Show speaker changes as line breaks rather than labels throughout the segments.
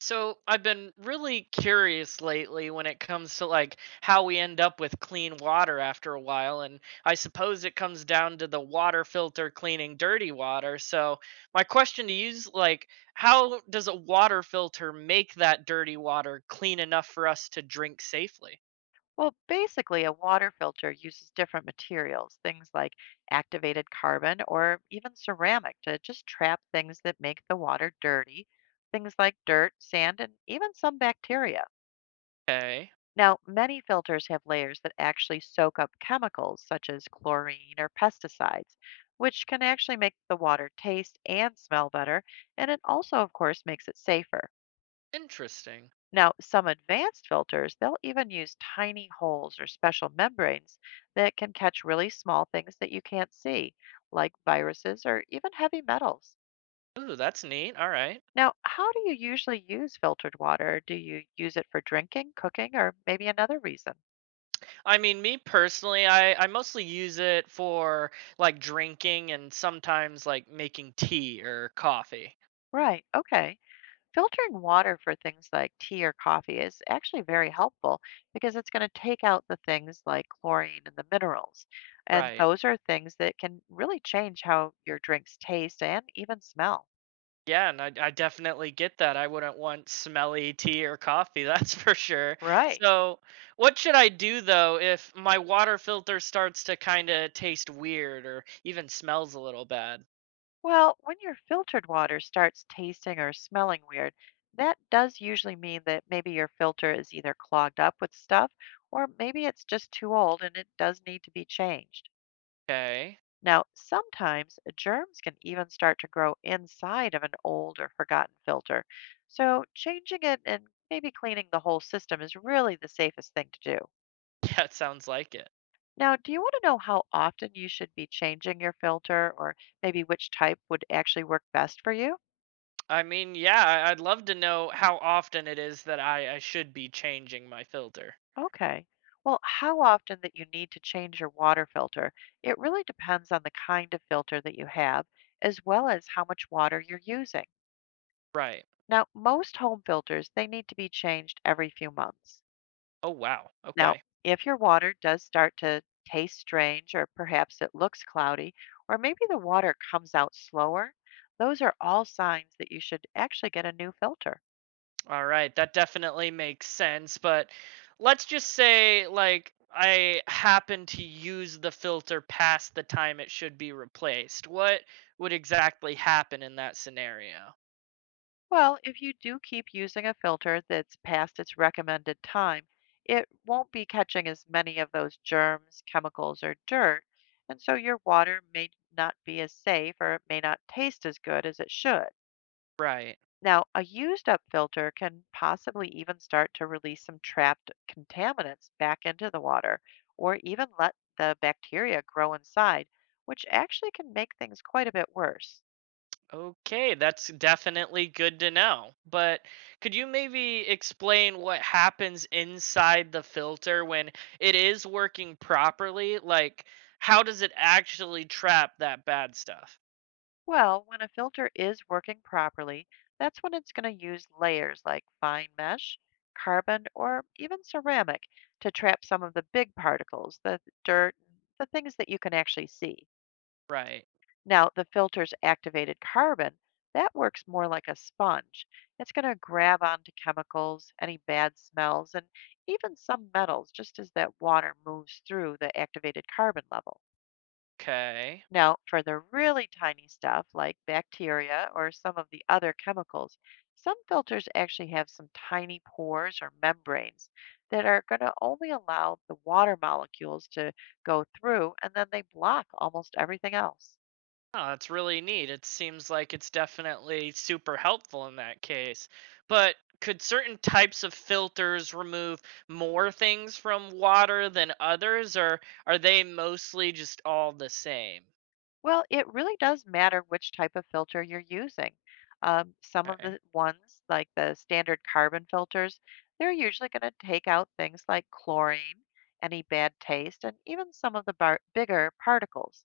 So I've been really curious lately when it comes to how we end up with clean water after a while, and I suppose it comes down to the water filter cleaning dirty water. So my question to you is how does a water filter make that dirty water clean enough for us to drink safely?
Well, basically, a water filter uses different materials, things like activated carbon or even ceramic, to just trap things that make the water dirty, things like dirt, sand, and even some bacteria.
Okay.
Now, many filters have layers that actually soak up chemicals such as chlorine or pesticides, which can actually make the water taste and smell better, and it also, of course, makes it safer.
Interesting.
Now, some advanced filters, they'll even use tiny holes or special membranes that can catch really small things that you can't see, like viruses or even heavy metals.
Ooh, that's neat. All right.
Now, how do you usually use filtered water? Do you use it for drinking, cooking, or maybe another reason?
I mean, me personally, I mostly use it for like drinking and sometimes like making tea or coffee.
Right, okay. Filtering water for things like tea or coffee is actually very helpful because it's going to take out the things like chlorine and the minerals. And
Right.
those are things that can really change how your drinks taste and even smell.
Yeah, and I definitely get that. I wouldn't want smelly tea or coffee, that's for sure.
Right.
So, what should I do though if my water filter starts to kind of taste weird or even smells a little bad?
Well, when your filtered water starts tasting or smelling weird, that does usually mean that maybe your filter is either clogged up with stuff or maybe it's just too old and it does need to be changed.
Okay.
Now, sometimes germs can even start to grow inside of an old or forgotten filter. So, changing it and maybe cleaning the whole system is really the safest thing to do.
Yeah, it sounds like it.
Now, do you want to know how often you should be changing your filter or maybe which type would actually work best for you?
I mean, yeah, I'd love to know how often it is that I should be changing my filter.
Okay. Well, how often that you need to change your water filter, it really depends on the kind of filter that you have, as well as how much water you're using.
Right.
Now, most home filters, they need to be changed every few months.
Oh, wow.
Now,
Okay.
if your water does start to taste strange or perhaps it looks cloudy or maybe the water comes out slower, those are all signs that you should actually get a new filter.
All right, that definitely makes sense, but let's just say like I happen to use the filter past the time it should be replaced. What would exactly happen in that scenario?
Well, if you do keep using a filter that's past its recommended time, it won't be catching as many of those germs, chemicals, or dirt, and so your water may not be as safe or it may not taste as good as it should.
Right.
Now, a used up filter can possibly even start to release some trapped contaminants back into the water or even let the bacteria grow inside, which actually can make things quite a bit worse.
Okay, that's definitely good to know. But could you maybe explain what happens inside the filter when it is working properly? Like, how does it actually trap that bad stuff?
Well, when a filter is working properly, that's when it's going to use layers like fine mesh, carbon, or even ceramic to trap some of the big particles, the dirt, the things that you can actually see.
Right.
Now, the filter's activated carbon, that works more like a sponge. It's going to grab onto chemicals, any bad smells, and even some metals just as that water moves through the activated carbon level.
Okay.
Now, for the really tiny stuff like bacteria or some of the other chemicals, some filters actually have some tiny pores or membranes that are going to only allow the water molecules to go through and then they block almost everything else.
Oh, that's really neat. It seems like it's definitely super helpful in that case. But could certain types of filters remove more things from water than others, or are they mostly just all the same?
Well, it really does matter which type of filter you're using. Some of
Okay.
the ones, like the standard carbon filters, they're usually going to take out things like chlorine, any bad taste, and even some of the bigger particles,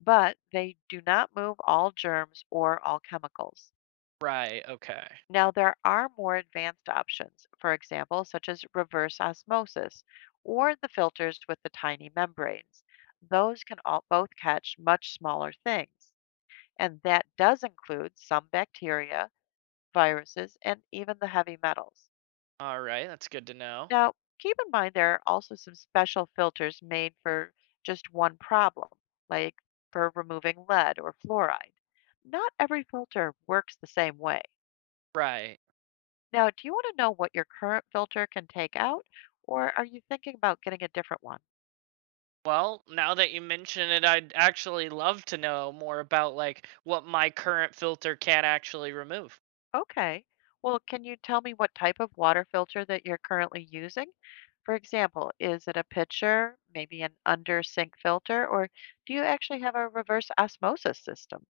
but they do not move all germs or all chemicals.
Right, okay.
Now, there are more advanced options, for example, such as reverse osmosis or the filters with the tiny membranes. Those can all, both catch much smaller things and that does include some bacteria, viruses, and even the heavy metals.
All right, that's good to know.
Now, keep in mind there are also some special filters made for just one problem, like for removing lead or fluoride. Not every filter works the same way.
Right.
Now, do you want to know what your current filter can take out, or are you thinking about getting a different one?
Well, now that you mention it, I'd actually love to know more about like what my current filter can actually remove.
Okay. Well, can you tell me what type of water filter that you're currently using? For example, is it a pitcher, maybe an under sink filter, or do you actually have a reverse osmosis system?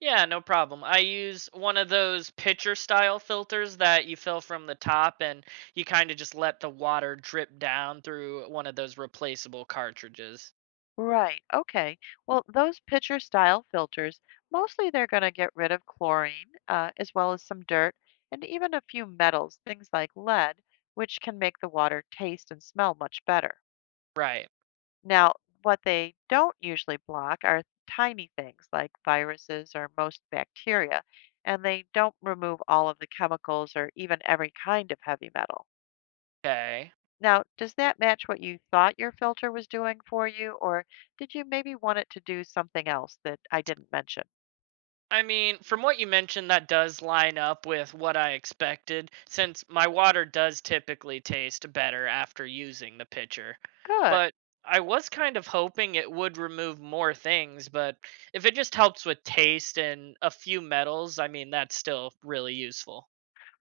Yeah, no problem. I use one of those pitcher style filters that you fill from the top, and you kind of just let the water drip down through one of those replaceable cartridges.
Right. Okay. Well, those pitcher style filters, mostly they're going to get rid of chlorine, as well as some dirt and even a few metals, things like lead, which can make the water taste and smell much better.
Right.
Now, what they don't usually block are tiny things like viruses or most bacteria, and they don't remove all of the chemicals or even every kind of heavy metal.
Okay.
Now, does that match what you thought your filter was doing for you, or did you maybe want it to do something else that I didn't mention?
I mean, from what you mentioned, that does line up with what I expected, since my water does typically taste better after using the pitcher.
Good.
But I was kind of hoping it would remove more things, but if it just helps with taste and a few metals, I mean, that's still really useful.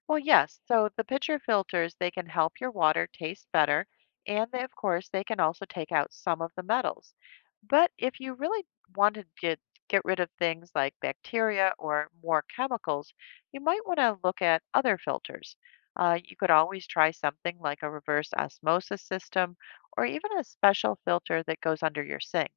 Well, yes. So the pitcher filters, they can help your water taste better, and they, of course, they can also take out some of the metals. But if you really want to get rid of things like bacteria or more chemicals, you might want to look at other filters. You could always try something like a reverse osmosis system or even a special filter that goes under your sink.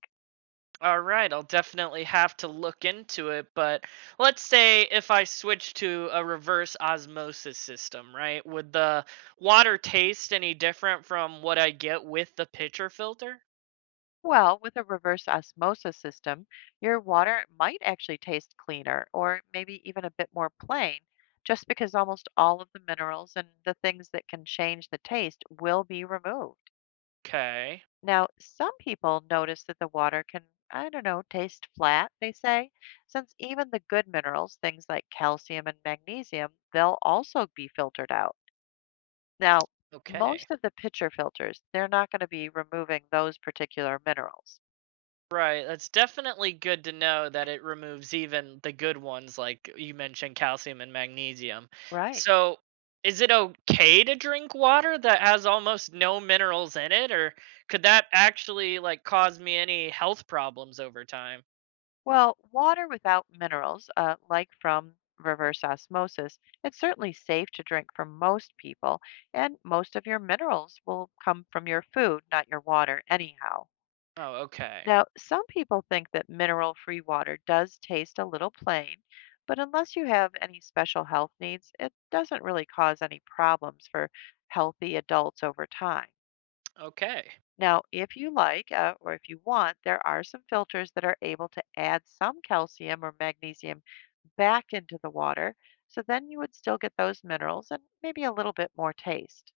All right, I'll definitely have to look into it, but let's say if I switch to a reverse osmosis system, right? Would the water taste any different from what I get with the pitcher filter?
Well, with a reverse osmosis system, your water might actually taste cleaner or maybe even a bit more plain, just because almost all of the minerals and the things that can change the taste will be removed.
Okay.
Now, some people notice that the water can, I don't know, taste flat, they say, since even the good minerals, things like calcium and magnesium, they'll also be filtered out. Now,
Okay.
most of the pitcher filters, they're not going to be removing those particular minerals.
Right, that's definitely good to know that it removes even the good ones like you mentioned, calcium and magnesium.
Right.
So, is it okay to drink water that has almost no minerals in it, or could that actually like cause me any health problems over time?
Well, water without minerals, like from reverse osmosis, it's certainly safe to drink for most people, and most of your minerals will come from your food, not your water, anyhow.
Oh, okay.
Now, some people think that mineral free water does taste a little plain, but unless you have any special health needs, it doesn't really cause any problems for healthy adults over time.
Okay.
Now, if you like, or if you want, there are some filters that are able to add some calcium or magnesium back into the water. So then you would still get those minerals and maybe a little bit more taste.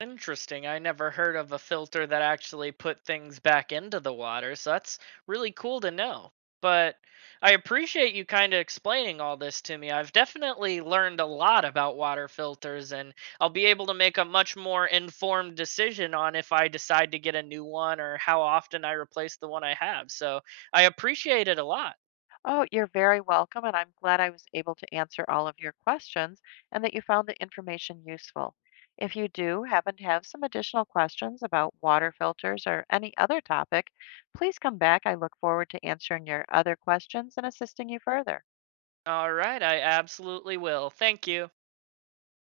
Interesting. I never heard of a filter that actually put things back into the water, so that's really cool to know. But I appreciate you kind of explaining all this to me. I've definitely learned a lot about water filters, and I'll be able to make a much more informed decision on if I decide to get a new one or how often I replace the one I have. So I appreciate it a lot.
Oh, you're very welcome, and I'm glad I was able to answer all of your questions and that you found the information useful. If you do happen to have some additional questions about water filters or any other topic, please come back. I look forward to answering your other questions and assisting you further.
All right, I absolutely will. Thank you.